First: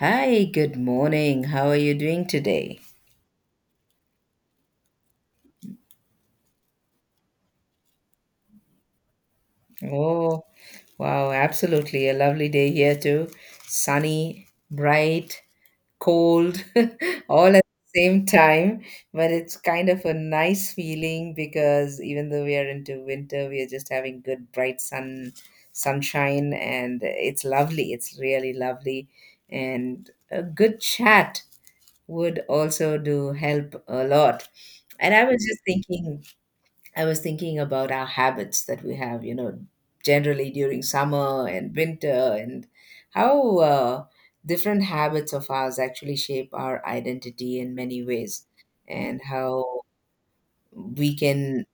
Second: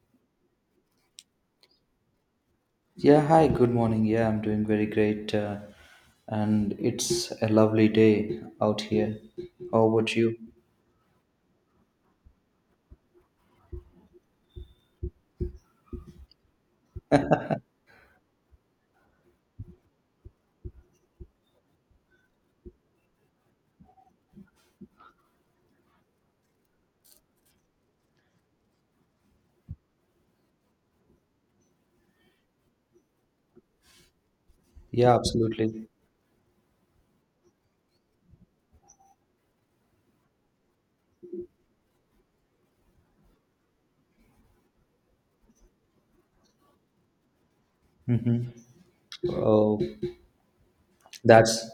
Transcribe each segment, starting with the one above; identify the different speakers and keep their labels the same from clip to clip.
Speaker 1: Hi, good morning. How are you doing today?
Speaker 2: Yeah, hi, good morning. Yeah, I'm doing very great. And it's a lovely day out here. How about you?
Speaker 1: Oh, wow, absolutely. A lovely day here too. Sunny, bright, cold, all at the same time. But it's kind of a nice feeling because even though we are into winter, we are just having good bright sunshine and it's lovely. It's really lovely. And a good chat would also do help a lot. And
Speaker 2: Yeah, absolutely.
Speaker 1: I was thinking about our habits that we have, you know, generally during summer and winter, and how different habits of ours actually shape our identity in many ways,
Speaker 2: Mm-hmm.
Speaker 1: and
Speaker 2: Oh,
Speaker 1: how we can
Speaker 2: that's,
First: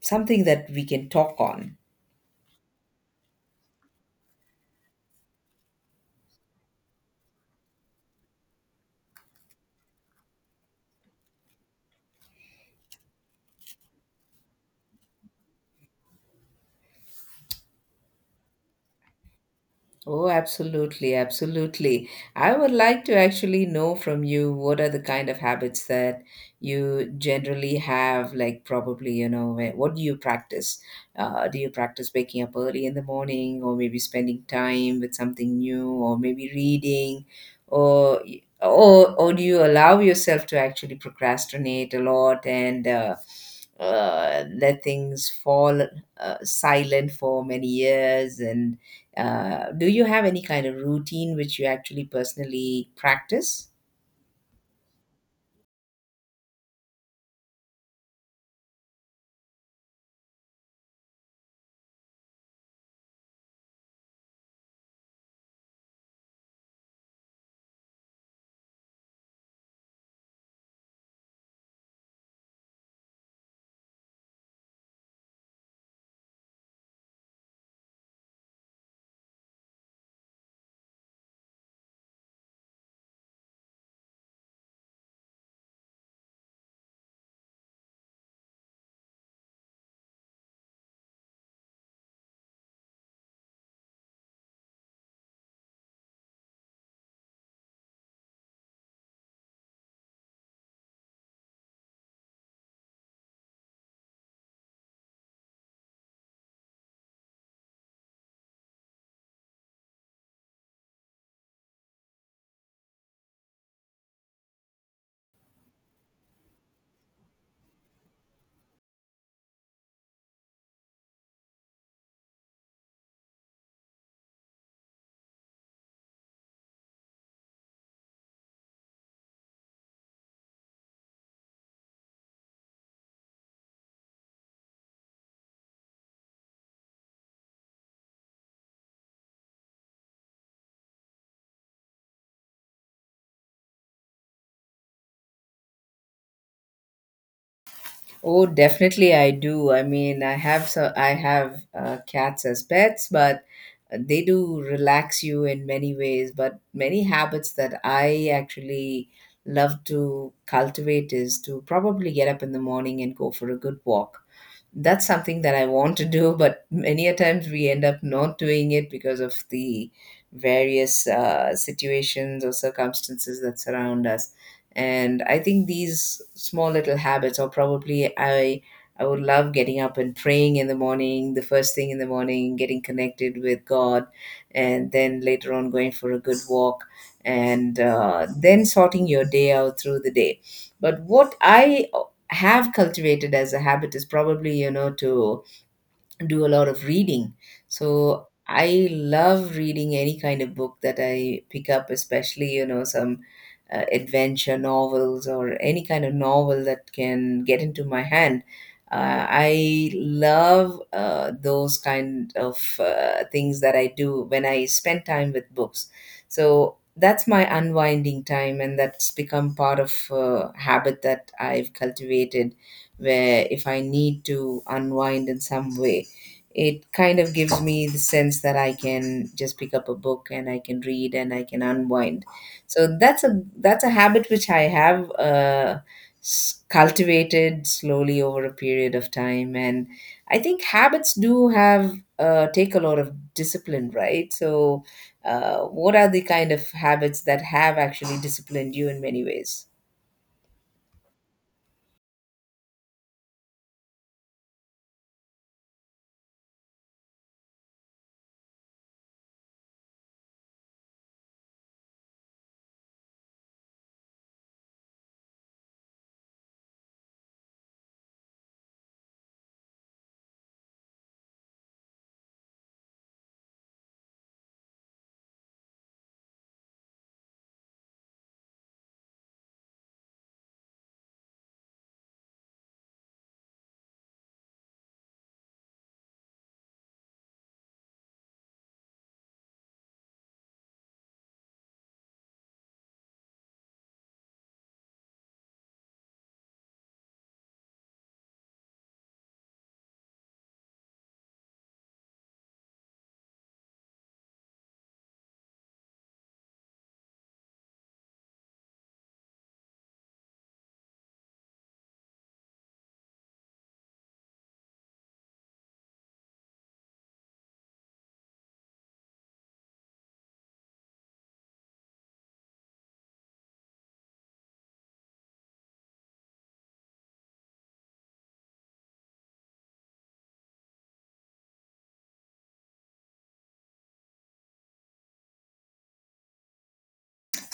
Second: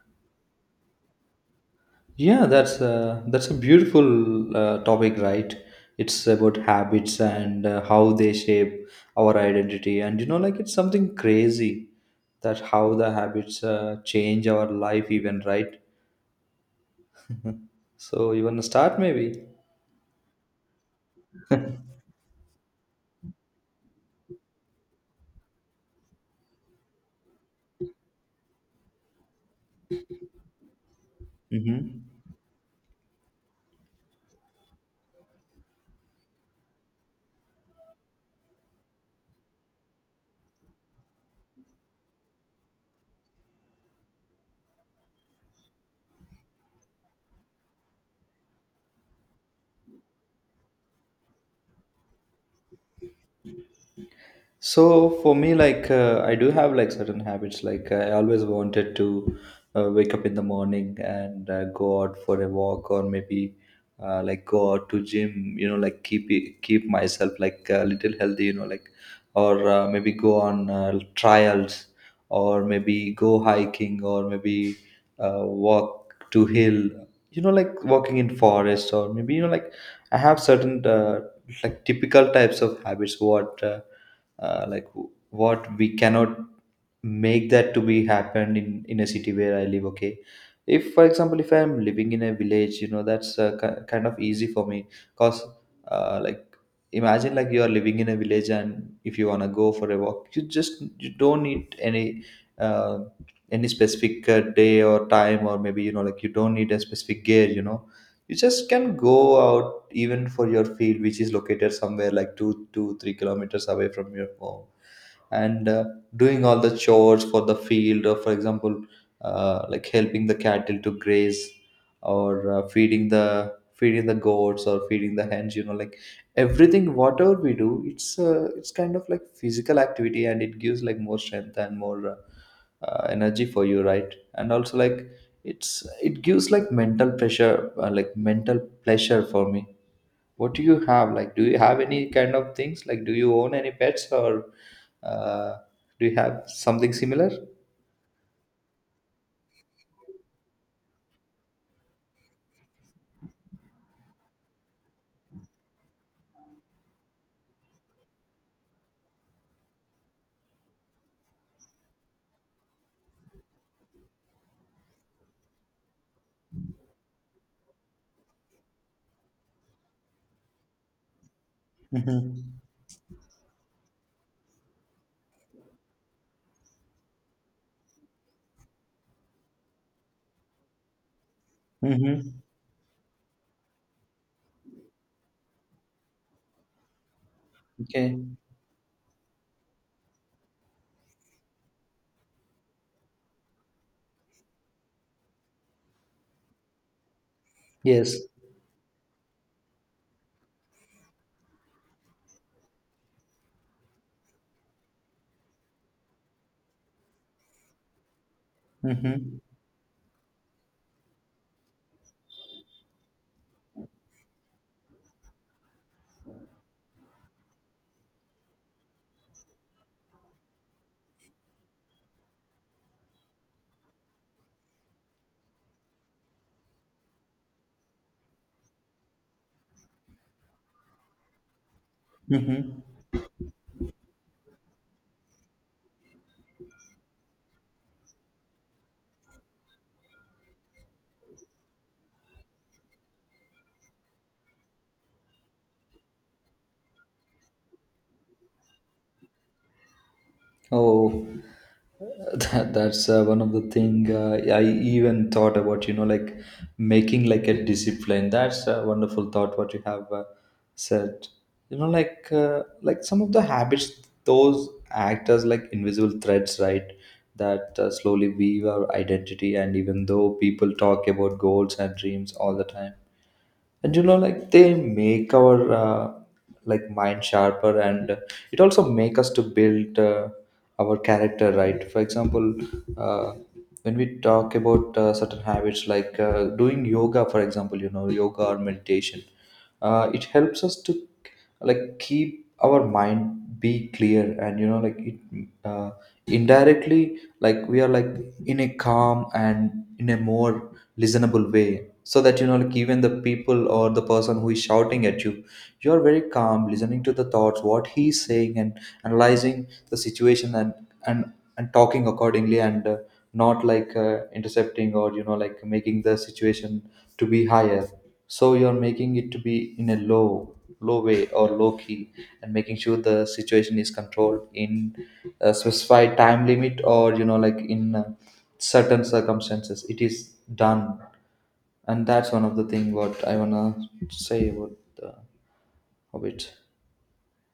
Speaker 1: something that we can talk on.
Speaker 2: yeah, that's a beautiful topic, right? It's about habits and how they shape our identity, and you know, like, it's something crazy that how the habits change our life, even, right? So you wanna start maybe?
Speaker 1: Oh, absolutely, absolutely. I would like to actually know from you what are the kind of habits that you generally have, like probably, you know, what do you practice? Do you
Speaker 2: Mm-hmm.
Speaker 1: practice waking up early in the morning, or maybe spending time with something new, or maybe reading, or or do you allow yourself to actually procrastinate a lot, and let things fall silent for many years, and do you have any kind of routine which you actually personally practice?
Speaker 2: So for me, like, I do have like certain habits. Like, I always wanted to wake up in the morning and go out for a walk, or maybe like go out to gym. You know, like, keep myself like a little healthy. You know, like, or maybe go on trials, or maybe go hiking, or maybe walk to hill. You know, like walking in forest, or maybe you know, like, I have certain like typical types of habits. Uh, like what we cannot make that to be happened in a city where I live. Okay, if, for example, if I'm living in a village, you know, that's kind of easy for me because like, imagine, like, you are living in a village, and if you want to go for a walk, you don't need uh, any specific day or time, or maybe you know, like, you don't need a specific gear, you know, you just can go out even for your field, which is located somewhere like two two three kilometers away from your home, and doing all the chores for the field, or for example, like, helping the cattle to graze, or feeding the goats, or feeding the hens. You know, like, everything whatever we do, it's kind of like physical activity, and it gives like more strength and more energy for you, right? And also, like, it gives like mental pressure, like mental pleasure for me. What do you have? Like, do you have any kind of things? Like, do you own any pets, or uh, do you have something similar?
Speaker 1: Oh, definitely I do. I have cats as pets, but they do relax you in many ways. But many habits that I actually love to cultivate is to probably get up in the morning and go for a good walk. That's something that I want to do, but many a times we end up not doing it because of the various
Speaker 2: Mm-hmm.
Speaker 1: situations or circumstances that surround us. And I think these small little habits, I would love getting up and praying in the morning, the first thing in the
Speaker 2: Mm-hmm.
Speaker 1: morning, getting connected with God, and then later on going for a good walk, and
Speaker 2: Okay.
Speaker 1: then sorting your day out through the day. But what I have cultivated as a habit is probably, you know, to do a lot of reading.
Speaker 2: Yes.
Speaker 1: So I love reading any kind of book that I pick up, especially, you know, some adventure novels or any kind of novel that can get into my hand.
Speaker 2: Mm-hmm.
Speaker 1: I love those kind of things that I do when I spend time with books. So that's my unwinding time, and that's become part of habit that I've cultivated, where if I need to unwind in some way, it kind of gives me the sense that I can just pick up a book and I can read and I can unwind.
Speaker 2: Mm-hmm.
Speaker 1: So that's a habit which I have cultivated slowly over a period of time, and I think habits do have take a lot of discipline, right? So, what are the kind of habits that have actually disciplined you in many ways?
Speaker 2: Oh, that's one of the thing I even thought about. You know, like making like a discipline. That's a wonderful thought, what you have said. You know, like, like, some of the habits, those act as like invisible threads, right? That slowly weave our identity. And even though people talk about goals and dreams all the time, and you know, like, they make our like mind sharper, and it also make us to build our character, right? For example, uh, when we talk about certain habits, like doing yoga, for example, you know, yoga or meditation, it helps us to like keep our mind be clear, and you know, like, it uh, indirectly, like we are like in a calm and in a more listenable way, so that you know, like, even the people, or the person who is shouting at you, you are very calm listening to the thoughts what he's saying, and analyzing the situation, and and talking accordingly, and not like intercepting, or you know, like, making the situation to be higher, so you're making it to be in a low way, or low key, and making sure the situation is controlled in a specified time limit, or you know, like, in certain circumstances, it is done. And that's one of the thing what I wanna say about the hobbit.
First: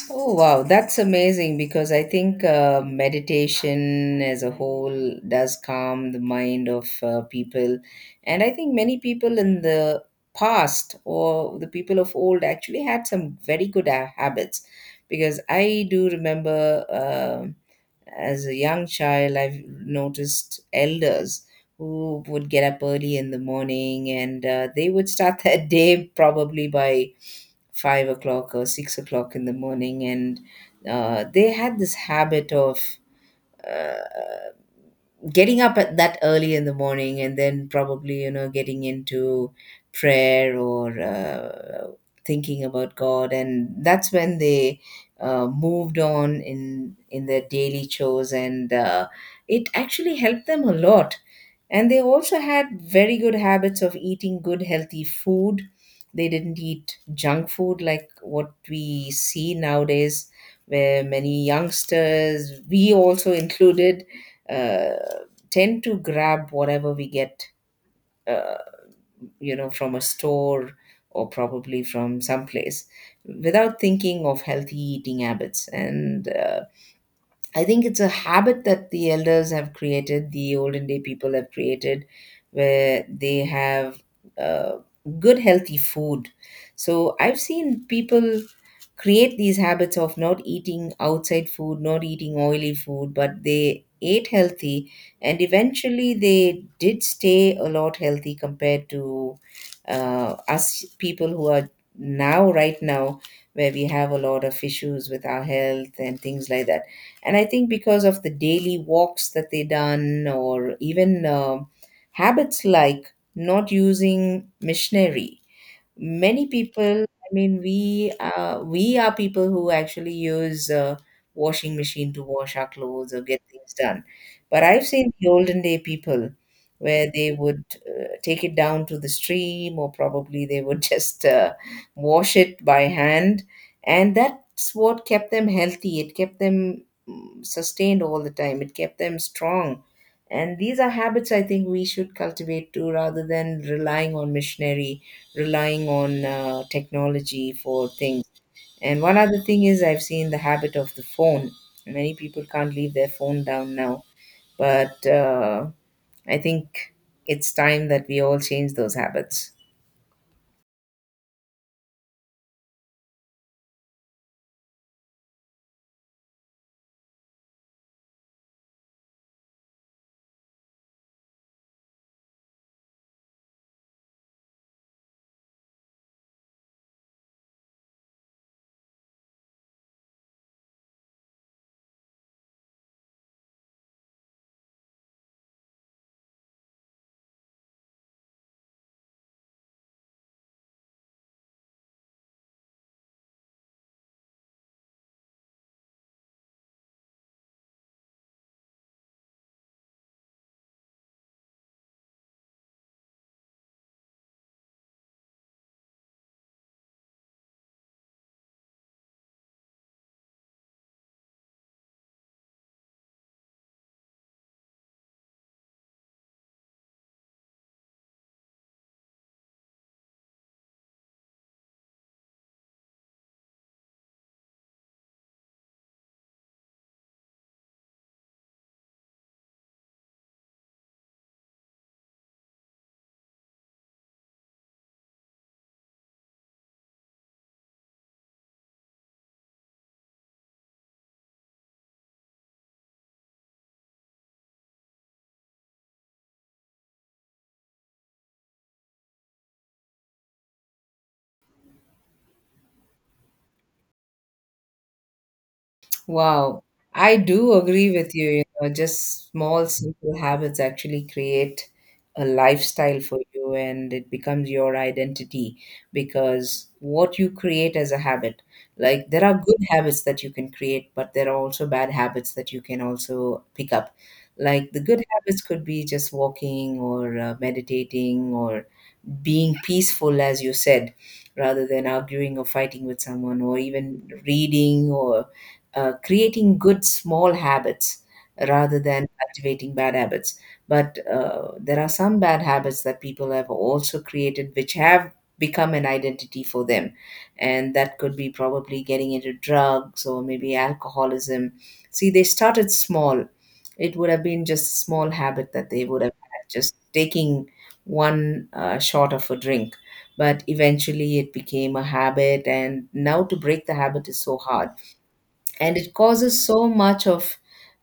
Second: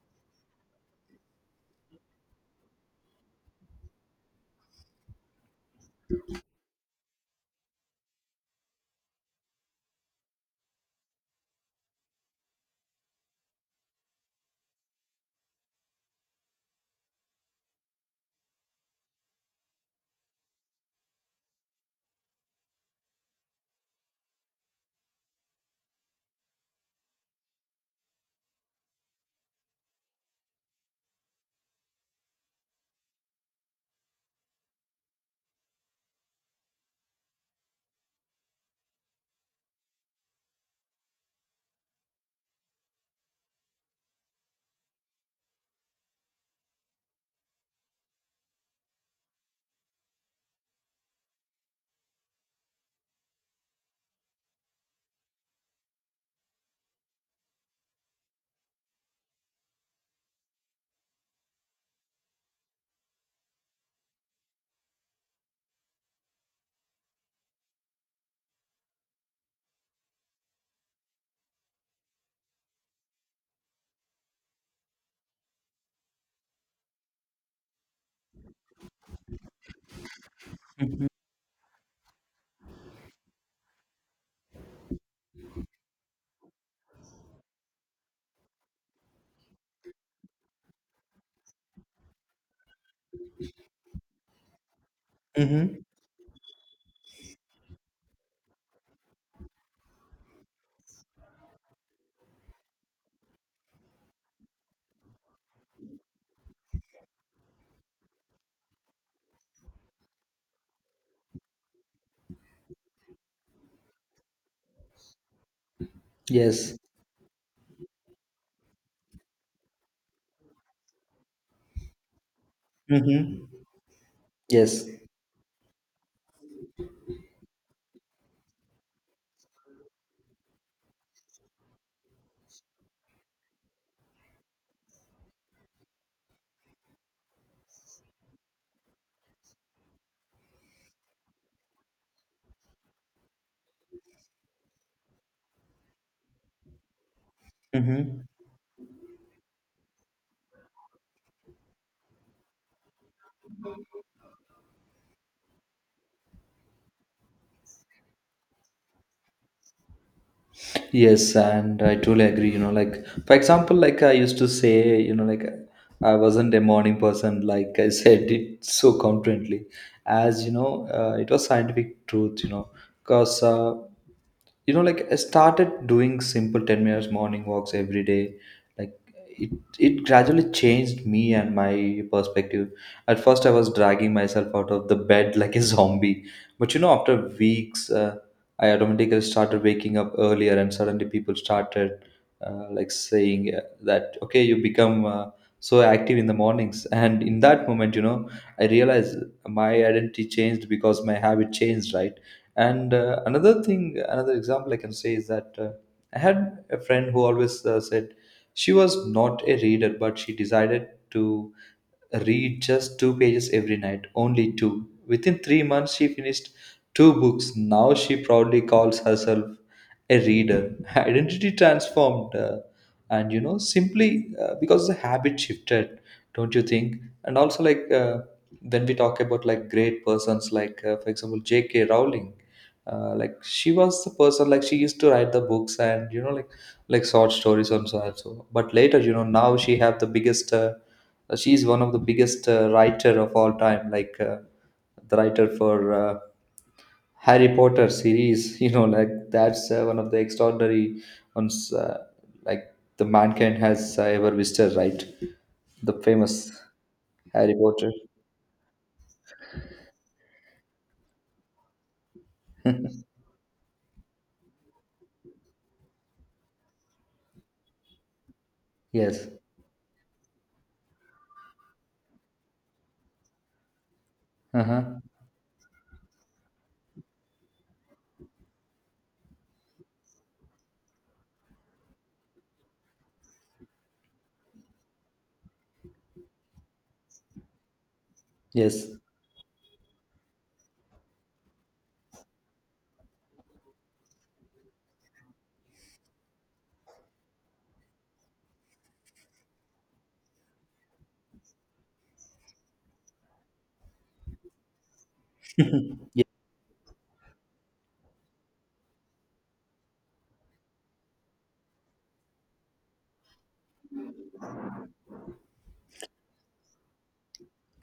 Speaker 1: Oh, wow. That's amazing, because I think meditation as a whole does calm the mind of people. And I think many people in the past, or the people of old, actually had some very good habits, because I do remember. As a young child, I've noticed elders who would get up early in the morning, and they would start their day probably by 5 o'clock or 6 o'clock in the morning. And they had this habit of. Uh, Getting up at that early in the morning, and then probably, you know, getting into prayer, or thinking about God, and that's when they moved on in their daily chores, and it actually helped them a lot. And they also had very good habits of eating good, healthy food. They didn't eat junk food like what we see nowadays, where many youngsters, we also included, uh, tend to grab whatever we get, uh, you know, from a store or probably from someplace, without thinking of healthy eating habits. And I think it's a habit that the elders have created, the olden day
Speaker 2: Mm-hmm.
Speaker 1: people have created, where they have uh, good, healthy food. So I've seen people create these habits of not eating outside food, not eating oily food, but they ate healthy, and
Speaker 2: Mm.
Speaker 1: eventually they did stay a lot healthy compared to us people who are now, right now, where we have a lot of issues with our health and things like that. And I think because of the daily walks that they done, or even habits like not using machinery. Many
Speaker 2: Yes.
Speaker 1: people, we are people who actually use washing machine to wash our clothes or get
Speaker 2: Mm-hmm.
Speaker 1: things done. But I've
Speaker 2: Yes.
Speaker 1: seen the olden day people, where they would take it down to the stream, or probably they would just wash it by hand, and that's what kept them healthy. It kept them sustained all the time, it kept them strong. And these are habits I think we should cultivate too, rather than relying on missionary, relying on technology for things. And one other thing is I've seen the habit of the phone. Many people can't leave their phone down now, but I think it's time that we all change those habits.
Speaker 2: Yes, and I truly agree. You know, like, for example, like I used to say, you know, like I wasn't a morning person. Like, I said it so confidently, as you know, it was scientific truth. You know, because you know, like, I started doing simple 10 minutes morning walks every day, like it it gradually changed me and my perspective. At first, I was dragging myself out of the bed like a zombie. But, you know, after weeks, I automatically started waking up earlier, and suddenly people started like saying, that, okay, you become so active in the mornings, and in that moment, you know, I realized my identity changed because my habit changed, right? And another thing, another example I can say is that, I had a friend who always said she was not a reader, but she decided to read just two pages every night, only two. Within 3 months, she finished two books. Now she proudly calls herself a reader. Identity transformed, and you know, simply because the habit shifted, don't you think? And also, like, then we talk about like great persons, like, for example, J.K. Rowling. Like, she was the person, like she used to write the books, and you know, like, short stories on so. But later, you know, now she have the biggest she's one of the biggest writer of all time, like the writer for uh, Harry Potter series. You know, like, that's one of the extraordinary ones, like the mankind has ever visited, right? The famous
Speaker 1: Wow. I do
Speaker 2: Harry Potter.
Speaker 1: agree with you. You know, just small, simple habits actually create a lifestyle for you, and it becomes your identity, because what you create as a habit, like there
Speaker 2: Yes.
Speaker 1: are good habits that you can create, but there are also bad habits that you can also pick up. Like the
Speaker 2: Uh-huh.
Speaker 1: good habits could be just walking, or meditating, or being peaceful, as you said, rather than arguing or fighting with someone, or even reading, or creating good small habits rather
Speaker 2: Yes.
Speaker 1: than cultivating bad habits. But there are some bad habits that people have also created, which have become an identity for them. And that could be probably getting into drugs, or maybe alcoholism. See, they started small. It would have been just a small habit that they would have
Speaker 2: Ye-
Speaker 1: had, just taking one shot of a drink. But eventually it became a habit, and now to break the habit is so hard, and it causes so much of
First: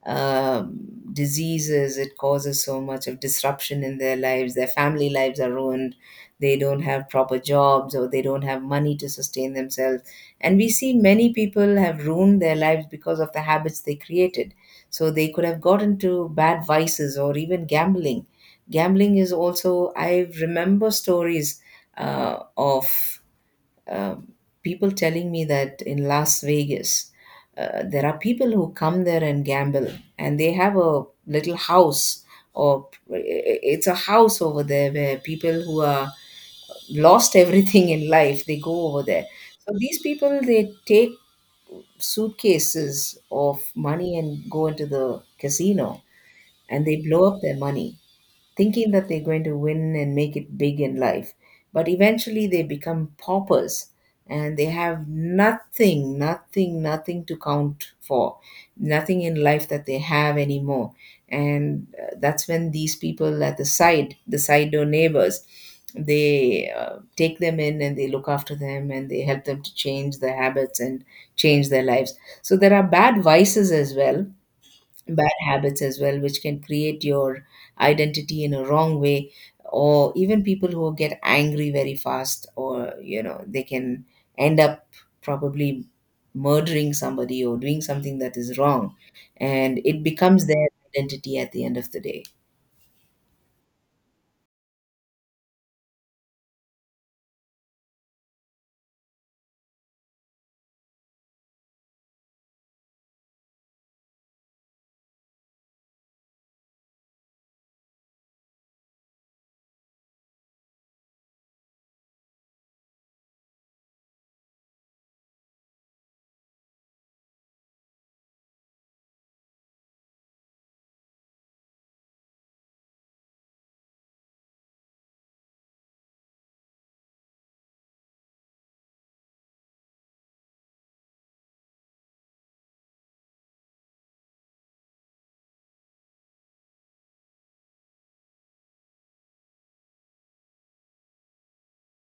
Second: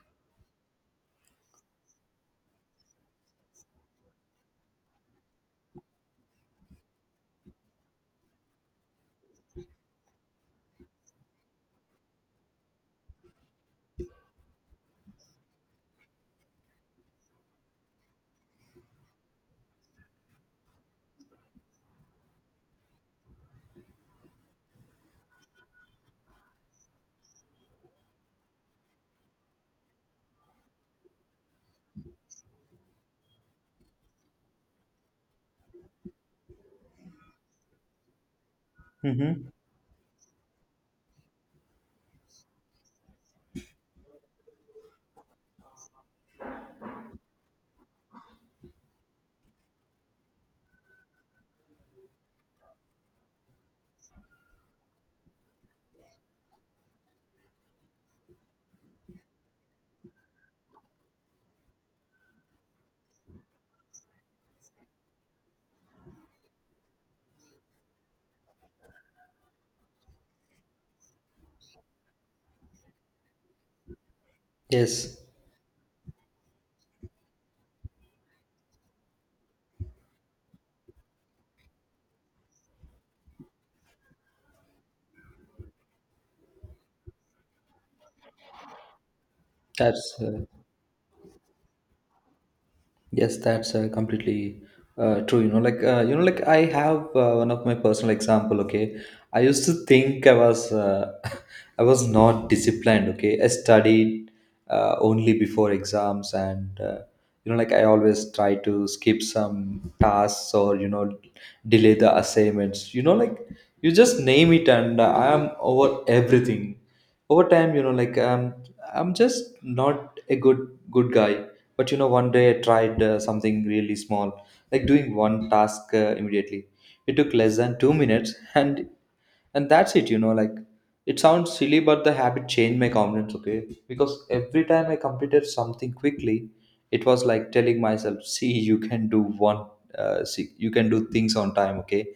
Speaker 1: um diseases, it causes so much of disruption in their lives. Their family lives are ruined, they don't have proper jobs, or they don't have money to sustain themselves. And we see many people have ruined their lives because of the habits they created. So they could have got into bad vices, or even gambling. Gambling is also, I remember stories of um, people telling me that in Las Vegas, there are people who come there and gamble, and they have a little house, or it's a house over there, where people who are lost everything in life they go over there.
Speaker 2: mhm.
Speaker 1: So these people they take suitcases of money and go into the casino, and they blow up their money thinking that they're going to win and make it big in life. But eventually they become paupers, and they have nothing, nothing, nothing to count for, nothing in life that they have anymore. And that's when these people at the side door neighbors, they take them in and they look after them and they help them to change their habits and change their lives. So there are bad vices as well,
Speaker 2: Yes.
Speaker 1: bad habits as well, which can create your identity in a wrong way, or even people who get angry very fast, or you know, they can end up probably murdering somebody or doing something that is wrong, and it
Speaker 2: that's
Speaker 1: becomes their identity at the end of the day.
Speaker 2: Yes, that's completely true. You know, like, you know, like, I have one of my personal example. Okay, I used to think I was I was not disciplined. Okay, I studied only before exams, and you know, like, I always try to skip some tasks, or, you know, delay the assignments. You know, like, you just name it, and I am over everything. Over time, you know, like, I'm just not a good guy. But, you know, one day I tried something really small, like doing one task immediately. It took less than 2 minutes, and that's it. You know, like, it sounds silly, but the habit changed my confidence. Okay, because every time I completed something quickly, it was like telling myself, "See, you can do one. See, you can do things on time." Okay,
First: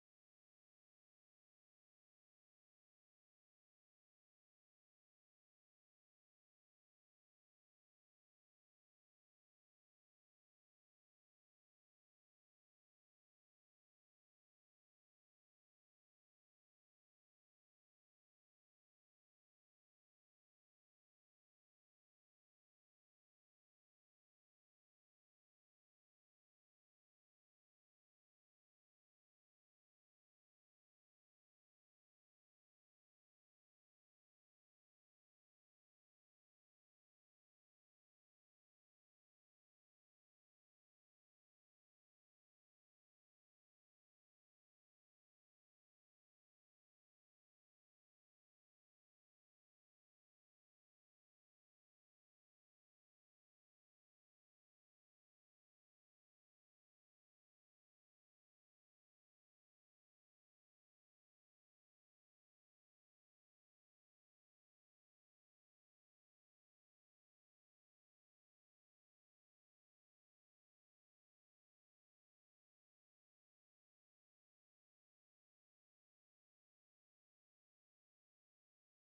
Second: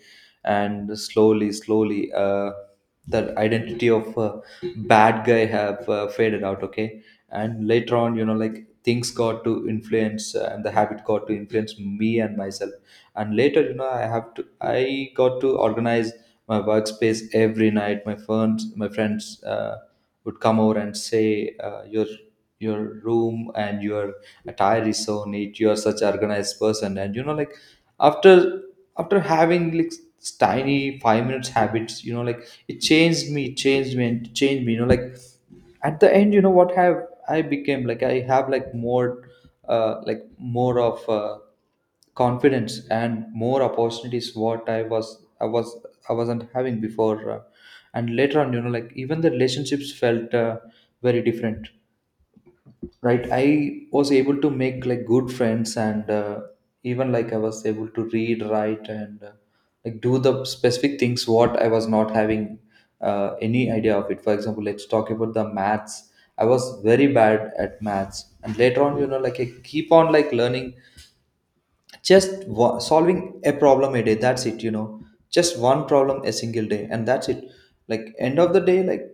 Speaker 2: and slowly, slowly, that identity of bad guy have faded out. Okay, and later on, you know, like, things got to influence, and the habit got to influence me and myself, and later, you know, I got to organize my workspace every night. My friends would come over and say, "Your your room and your attire is so neat. You are such an organized person." And you know, like, after after having like tiny 5 minutes habits, you know, like, it changed me, it changed me, and it changed me. You know, like, at the end, you know what have I became? Like, I have like more of confidence and more opportunities what i was I wasn't having before, and later on, you know, like, even the relationships felt very different, right? I was able to make like good friends, and even, like, I was able to read, write, and like do the specific things what I was not having any idea of it. For example, let's talk about the maths. I was very bad at maths, and later on, you know, like, I keep on like learning, just solving a problem a day, that's it, you know, just one problem a single day, and that's it. Like, end of the day, like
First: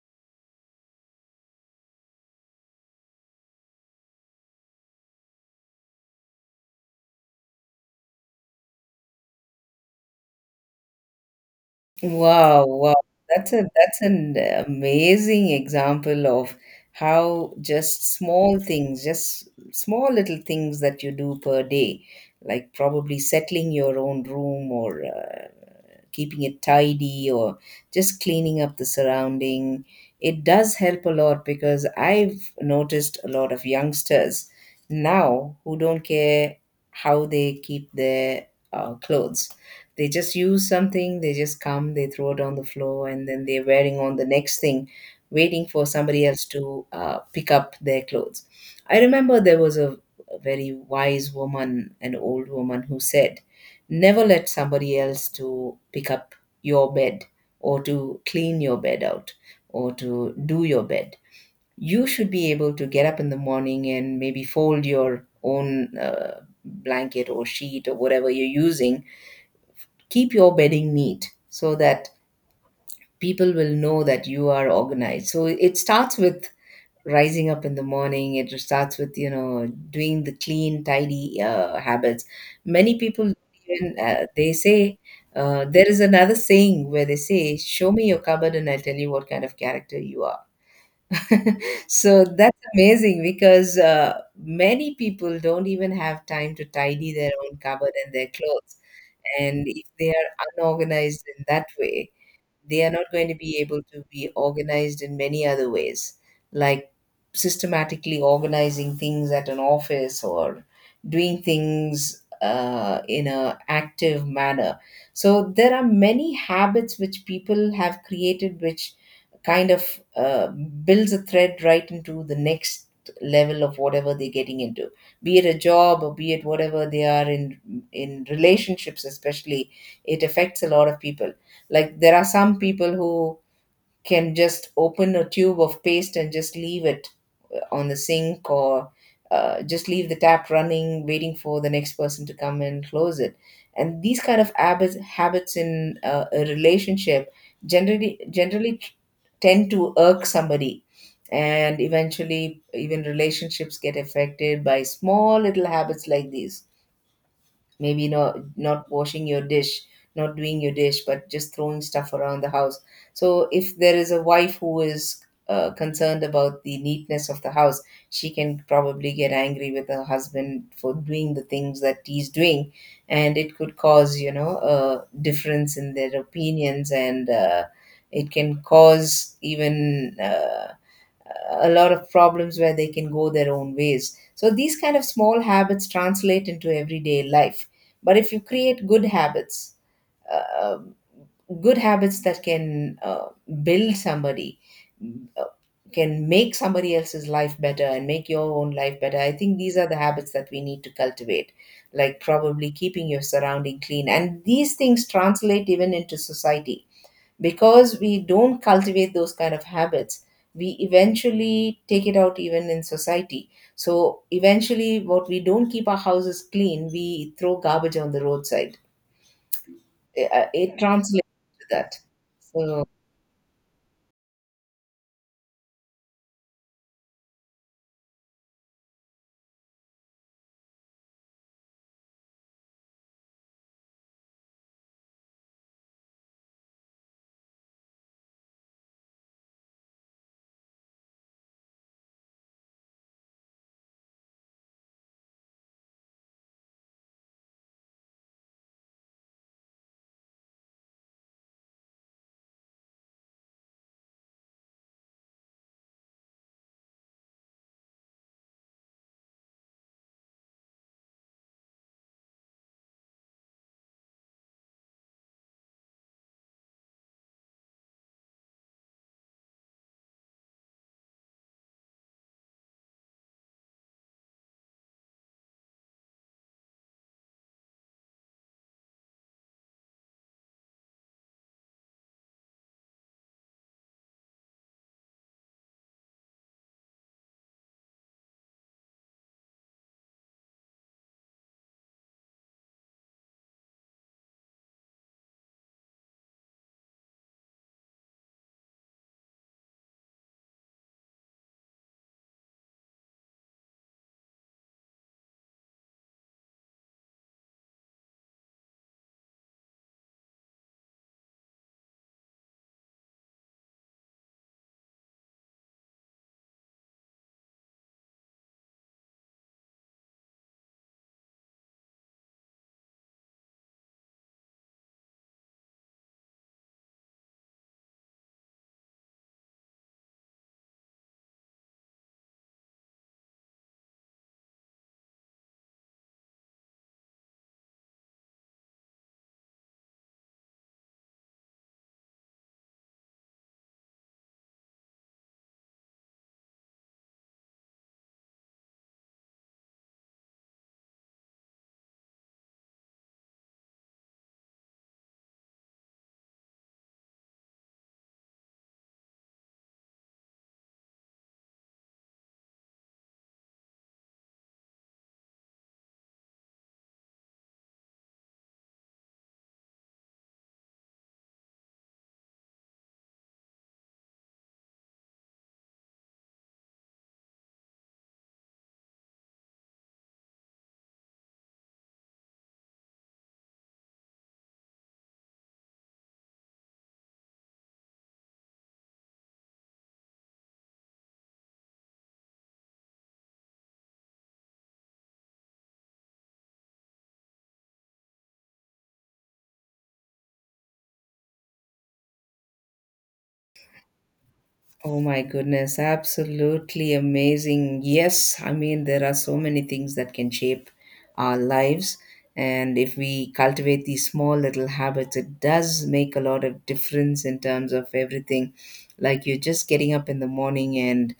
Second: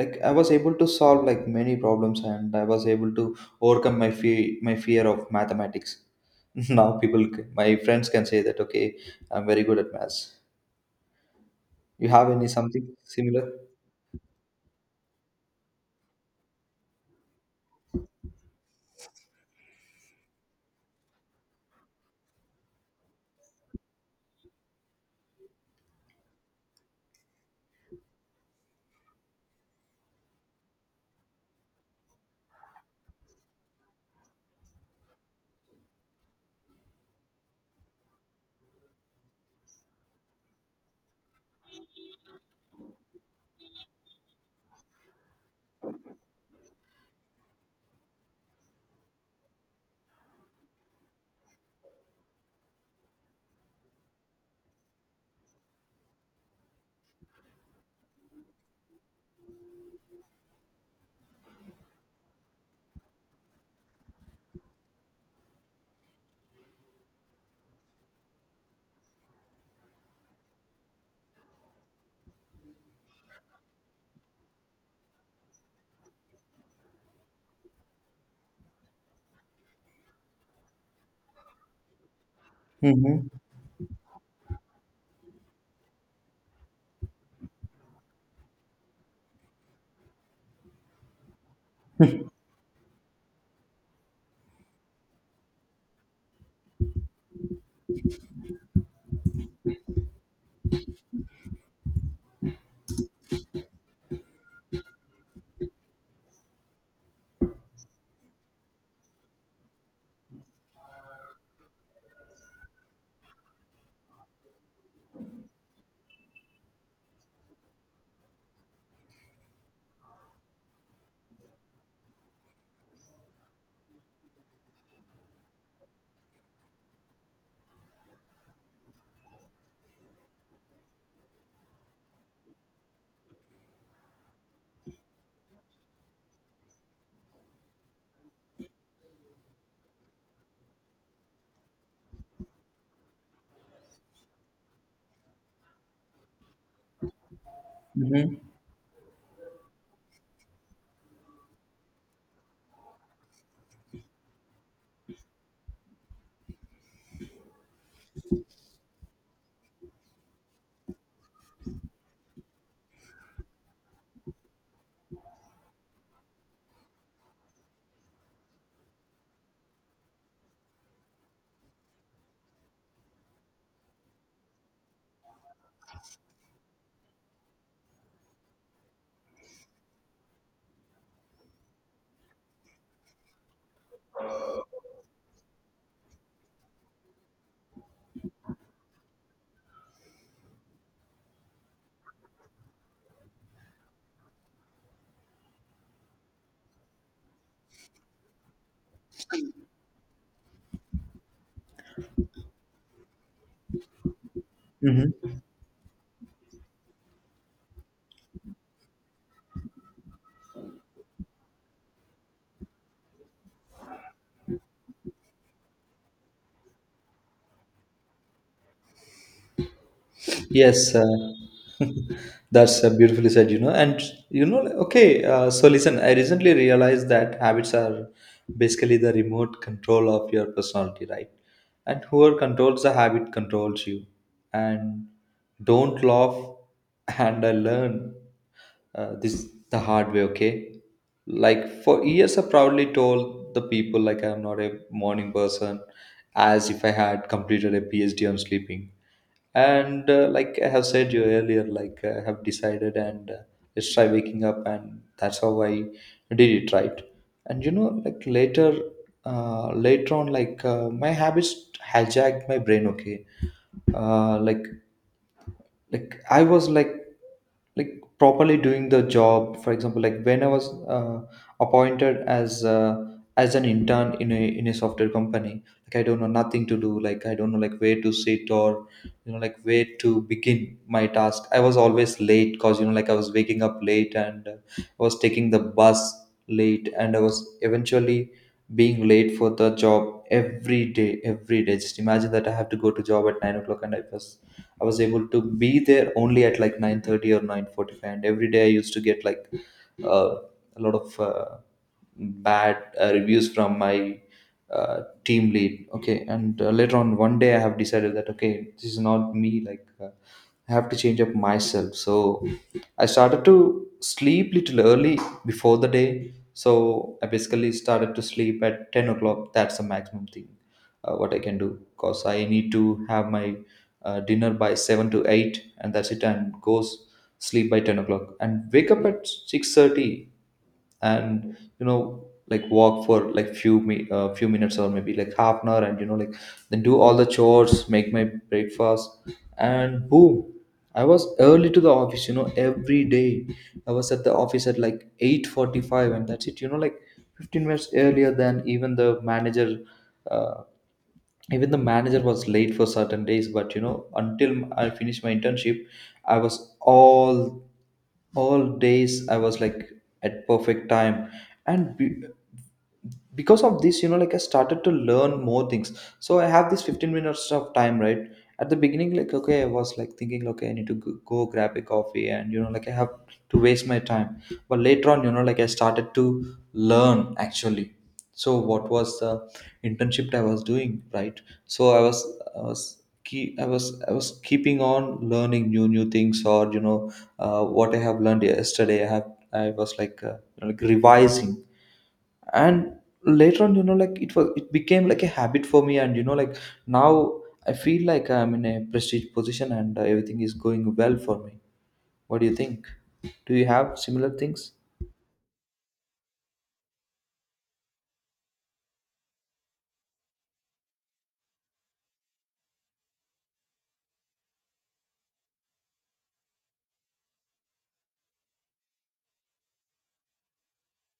Speaker 2: like I was able to solve like many problems, and I was able to overcome my fear, my fear of mathematics. Now my friends can say that, okay, I'm very good at maths. You have any
Speaker 1: Wow,
Speaker 2: something
Speaker 1: wow.
Speaker 2: similar?
Speaker 1: That's a that's an amazing example of how just small things, just small little things that you do per day, like probably settling your own room, or keeping it tidy, or just cleaning up the surrounding, it does help a lot, because I've noticed a lot of youngsters now who don't care how they keep their clothes. They just use something, they just come, they throw it on the floor, and then they're wearing on the next thing, waiting for somebody else to pick up their clothes. I remember there was a very wise woman, an old woman, who said, never let somebody else to pick up your bed, or to clean your bed out, or to do your bed. You should be able to get up in the morning and maybe fold your own blanket or sheet or whatever you're using. Keep your bedding neat so that people will know that you are organized. So it starts with rising up in the morning. It starts with doing the clean tidy habits. Many
Speaker 2: Mm-hmm.
Speaker 1: people, even they say, there is another saying where they say, show me your cupboard and I'll tell you what kind of character you are. So that's amazing because many people don't even have time to tidy their own cupboard and their clothes. And if they are unorganized in that way, they are not going to be able to be organized in many other ways, like systematically organizing things at an office or doing things in a active manner. So there are many habits which people have created, which kind of builds a thread right into the next level of whatever they're getting into, be it a job or be it whatever they are in relationships especially. It affects a lot of people. Like there are some people who can just open a tube of paste and just leave it on the sink, or just leave the tap running, waiting for the next person to come and close it. And these kind of habits, habits in a relationship, generally tend to irk somebody, and eventually even relationships get affected by small little habits like these. Maybe not washing your dish, not doing your dish, but just throwing stuff around the house. So if there is a wife who is concerned about the neatness of the house, she can probably get angry with her husband for doing the things that he's doing, and it could cause a difference in their opinions, and it can cause even a lot of problems where they can go their own ways. So these kind of small habits translate into everyday life. But if you create uh, good habits that can build somebody, uh, can make somebody else's life better and make your own life better, I think these are the habits that we need to cultivate, like probably keeping your surrounding clean. And these things
Speaker 2: Mm-hmm.
Speaker 1: translate even into society, because we don't cultivate those kind of habits, we eventually take it out even in society. So eventually, what, we don't keep our houses clean, we throw garbage on the roadside. It
Speaker 2: Yes,
Speaker 1: translates to that.
Speaker 2: that's
Speaker 1: So
Speaker 2: beautifully said, you know. And, you know, okay, so, listen, I recently realized that habits are basically the remote control of your personality, right? And whoever controls the habit controls you. And don't laugh, and I learn this the hard way, okay? Like, for years, I proudly told the people, like, I'm not a morning person, as if I had completed a PhD on sleeping and like I have said you earlier like I have decided and let's try waking up, and that's how I did it, right? And you know like later on my habits hijacked my brain, okay? uh, like like I was like properly doing the job. For example, like when I was uh, appointed as an intern in a software company, like I don't know nothing to do, like I don't know like where to sit or you know like where to begin my task. I was always late because you know like I was waking up late and I was taking the bus late and I was eventually being late for the job every day. Every day, just imagine that I have to go to job at 9 o'clock and I was able to be there only at like 9:30 or 9:45. And every day I used to get like uh, a lot of bad reviews from my uh, team lead, okay. And later on one day I have decided that okay, this is not me. Like I have to change up myself. So I started to sleep little early before the day. So I basically started to sleep at 10 o'clock. That's the maximum thing what I can do, because I need to have my dinner by 7 to 8 and that's it, and goes sleep by 10 o'clock and wake up at 6:30. And you know like walk for like few minutes or maybe like half an hour, and you know like then do all the chores, make my breakfast, and boom, I was early to the office, you know, every day I was at the office at like 8:45. And that's it, you know like 15 minutes earlier than even the manager. uh, Even the manager was late for certain days, but you know until I finished my internship I was all days I was like at perfect time. And because of this, you know like I started to learn more things. So I have this 15 minutes of time, right? At the beginning, like okay I was like thinking okay I need to go grab a coffee and you know like I have to waste my time. But later on you know like I started to learn actually. So what was the internship I was doing, right? So i was I was keeping on learning new things, or you know what I have learned yesterday I was like revising. And later on you know like it became like a habit for me. And you know like now I feel like I'm in a prestige position and everything is going well for me. What do you think? Do you have similar things?
Speaker 1: oh my goodness, absolutely amazing. Yes, I mean, there are so many things that can shape our lives. And if we cultivate these small little habits, it does make a lot of difference in terms of everything. Like you're just getting up in the morning and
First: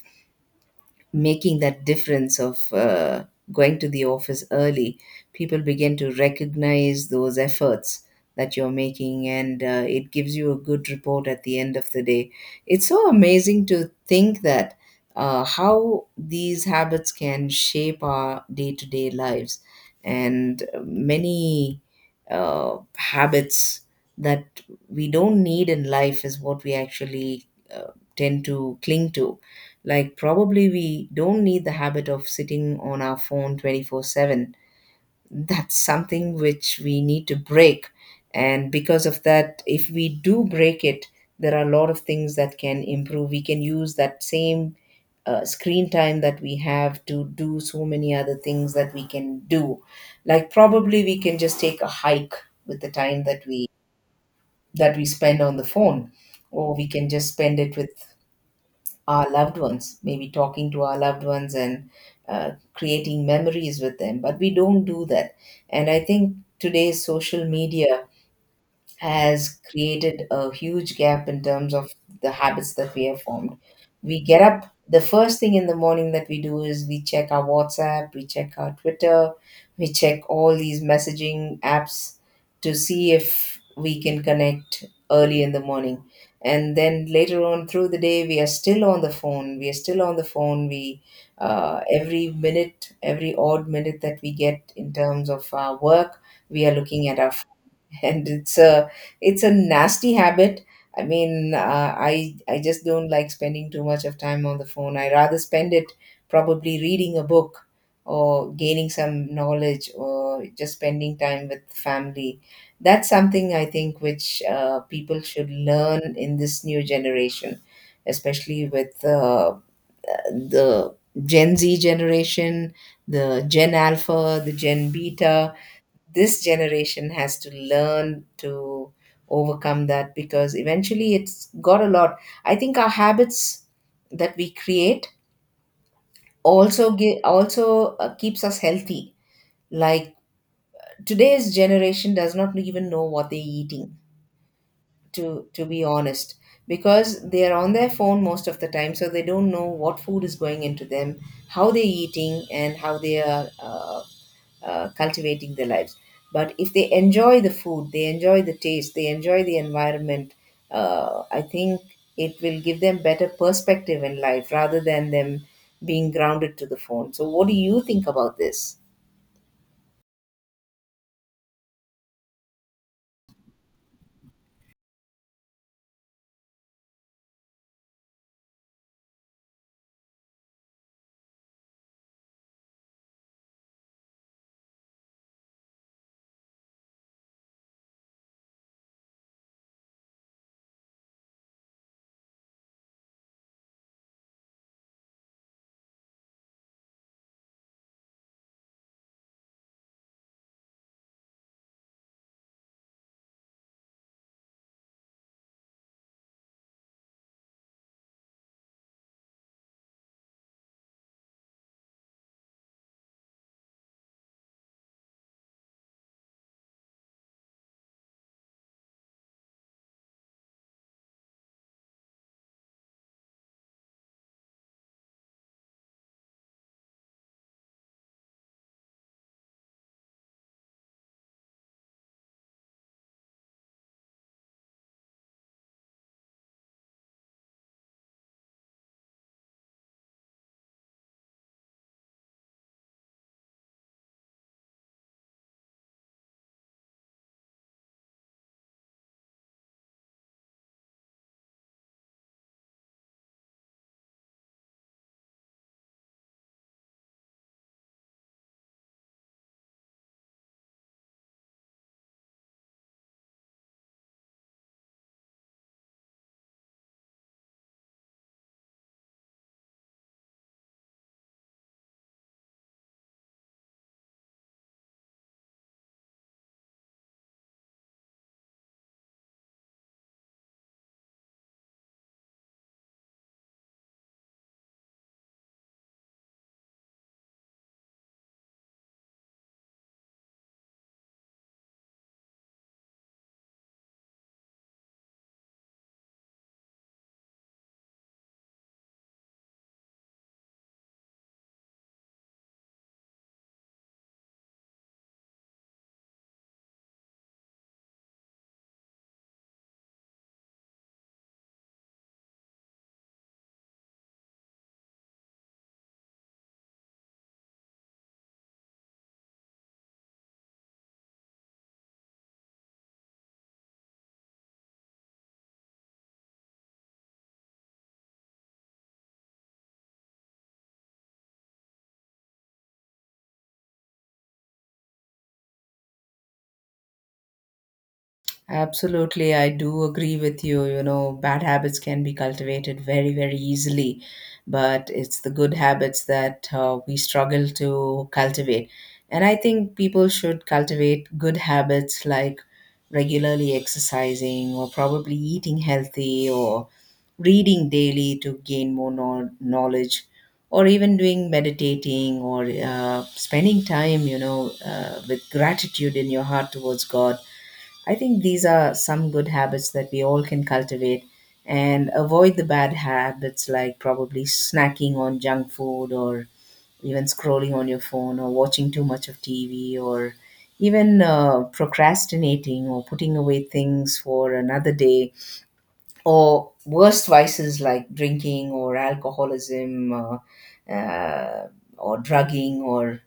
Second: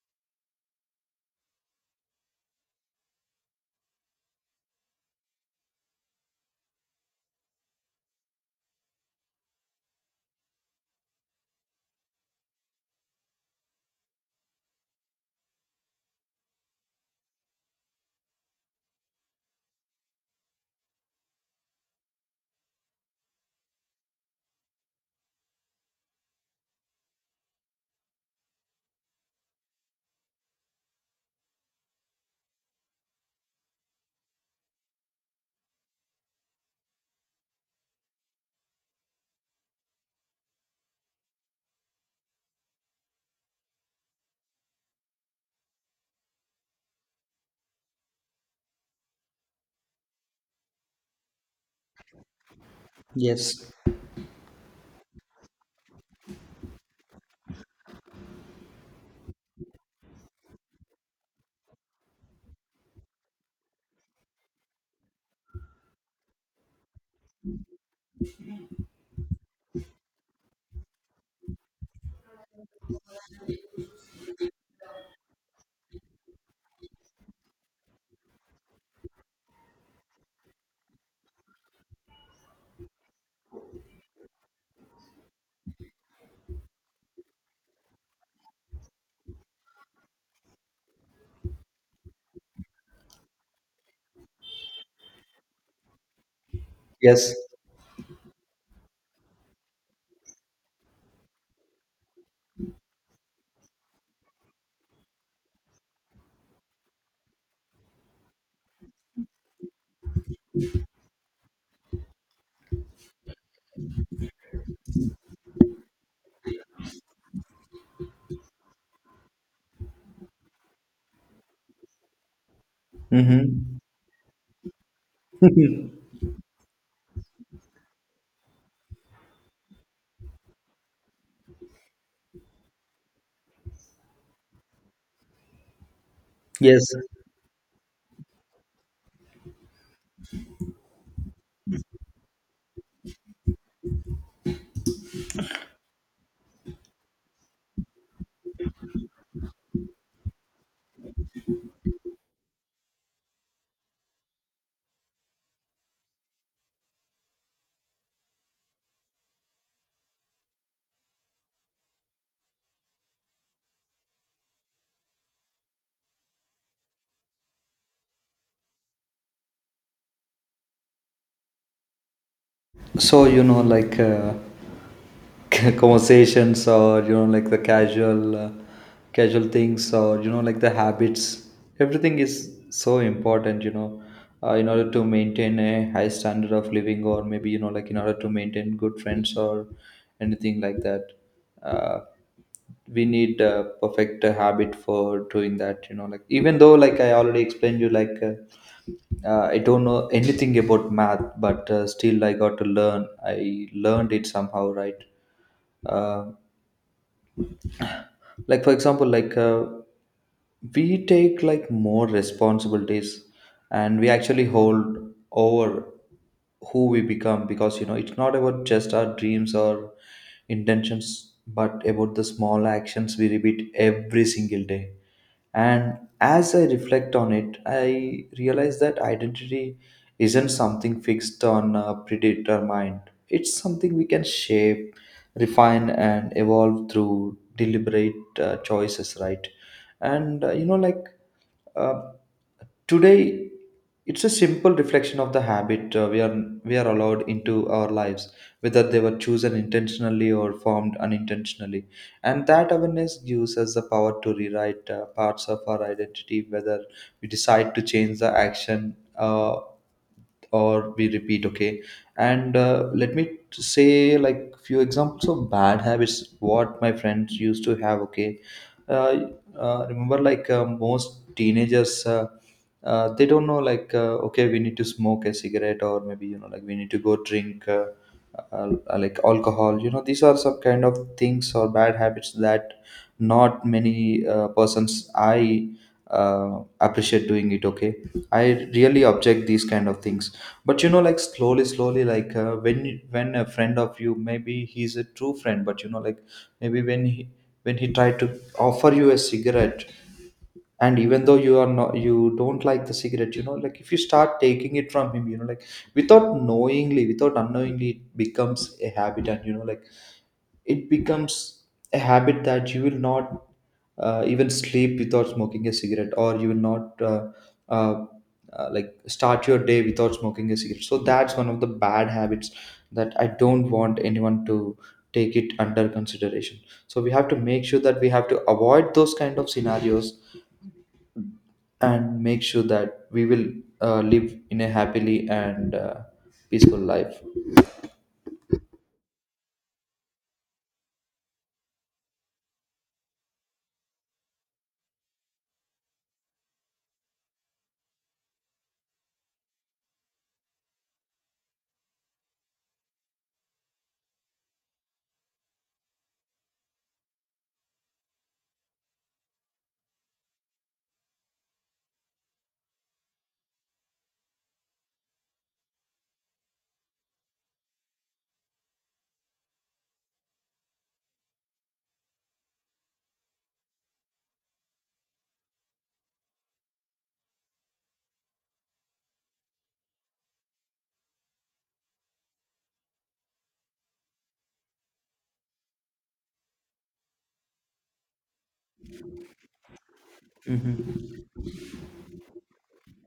Speaker 1: making that difference of going to the office early, people begin to recognize those efforts that you're making, and it gives you a good report at the end of the day. It's so amazing to think that how these habits can shape our day to day lives, and many habits that we don't need in life is what we actually tend to cling to. Like, probably we don't need the habit of sitting on our phone 24/7. That's something which we need to break. And because of that, if we do break it, there are a lot of things that can improve. We can use that same screen time that we have to do so many other things that we can do. Like, probably we can just take a hike with the time that we
Speaker 2: Yes.
Speaker 1: that we spend on the phone, or we can just spend it with our loved ones, maybe talking to our loved ones and creating memories with them, but we don't do that. And I think today's social media has created a huge gap in terms of the habits that we have formed. We get up, the first thing in the morning that we do is we check our WhatsApp, we check our Twitter, we check all these messaging apps to see if we can connect early in the morning. And then later on through the day, we are still on the phone. We are still on the phone. We every minute, every odd minute that we get in terms of our work, we are looking at our
Speaker 2: Yes.
Speaker 1: phone, and it's a nasty habit. I mean, I just don't like spending too much of time on the phone. I rather spend it probably reading a book or gaining some knowledge or just spending time with family. That's something I think which people should learn in this new generation, especially with the gen z generation, the gen
Speaker 2: Mm-hmm.
Speaker 1: alpha, the gen beta. This generation has to learn to overcome that, because eventually it's got a lot. I think our habits that we create
Speaker 2: Yes.
Speaker 1: also give, also keeps us healthy. Like today's generation does not even know what they're eating, to to be honest, because they are on their phone most of the time, so they don't know what food is going into them, how they're eating, and how they are cultivating their lives. But if they enjoy the food, they enjoy the taste, they enjoy the environment, uh, I think it will give them better perspective in life rather than them being grounded to the phone. So what do you think about this?
Speaker 2: So, you know, like conversations or, you know, like the casual things, or, you know, like the habits, everything is so important, you know, in order to maintain a high standard of living or maybe, you know, like in order to maintain good friends or anything like that. Uh, we need a perfect habit for doing that, you know, like even though, like I already explained you, like, I don't know anything about math, but still I got to learn. I learned it somehow, right? Uh, like for example, we take like more responsibilities, and we actually hold over who we become, because you know it's not about just our dreams or intentions, but about the small actions we repeat every single day. And as I reflect on it, I realize that identity isn't something fixed on predetermined. It's something we can shape, refine, and evolve through deliberate choices, right? And you know, like uh, today, it's a simple reflection of the habit we are allowed into our lives, whether they were chosen intentionally or formed unintentionally. And that awareness gives us the power to rewrite parts of our identity, whether we decide to change the action. uh, or we repeat, okay. And let me say like few examples of bad habits what my friends used to have, okay. uh, Remember like most teenagers they don't know like okay we need to smoke a cigarette, or maybe you know like we need to go drink like alcohol. You know, these are some kind of things or bad habits that not many persons I appreciate doing it, okay. I really object these kind of things. But you know like slowly slowly like when a friend of you, maybe he's a true friend, but you know like maybe when he tried to offer you a cigarette, and even though you are not you don't like the cigarette, you know like if you start taking it from him, you know like without knowingly without unknowingly it becomes a habit. And you know like it becomes a habit that you will not even sleep without smoking a cigarette, or you will not uh, like start your day without smoking a cigarette. So that's one of the bad habits, that I don't want anyone to take it under consideration. So we have to make sure that we have to avoid those kind of scenarios, and make sure that we will live in a happily and peaceful life.
Speaker 1: Absolutely, I do agree with you. You know, bad habits can be cultivated very, very easily, but it's the good habits that we struggle to cultivate. And I think people should cultivate good habits like regularly exercising or probably eating healthy or reading daily to gain more knowledge, or even doing meditating or spending time, you know, with gratitude in your heart towards God. I think these are some good habits that we all can cultivate and avoid the bad habits, like probably snacking on junk food, or even scrolling on your phone or watching too much of TV, or even procrastinating or putting away things for another day, or worst vices like drinking or alcoholism,
Speaker 2: Hmm.
Speaker 1: or drugging, or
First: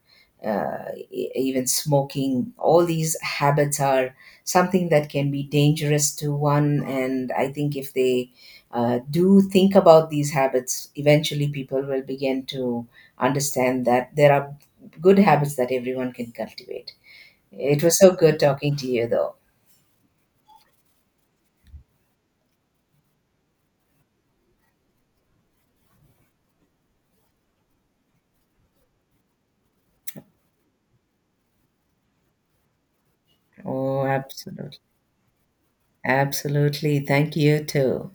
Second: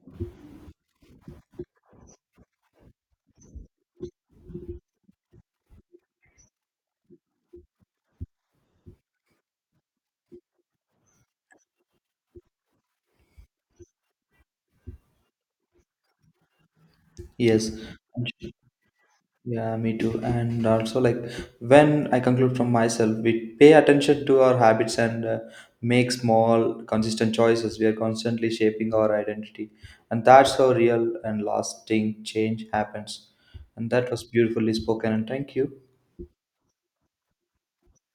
Speaker 1: even smoking. All these habits are something that can be dangerous to one, and I think if they do think about these habits, eventually people will begin to understand that there are good habits that everyone can cultivate.
Speaker 2: Yes.
Speaker 1: It was so good talking to you though.
Speaker 2: Yeah, me too. And also, like, when I conclude from myself, we pay attention to our habits and make small, consistent choices. We are constantly shaping our identity. And that's how real and lasting change happens. And
Speaker 1: Oh
Speaker 2: that was beautifully
Speaker 1: absolutely.
Speaker 2: spoken. And thank you.
Speaker 1: Absolutely, thank you too.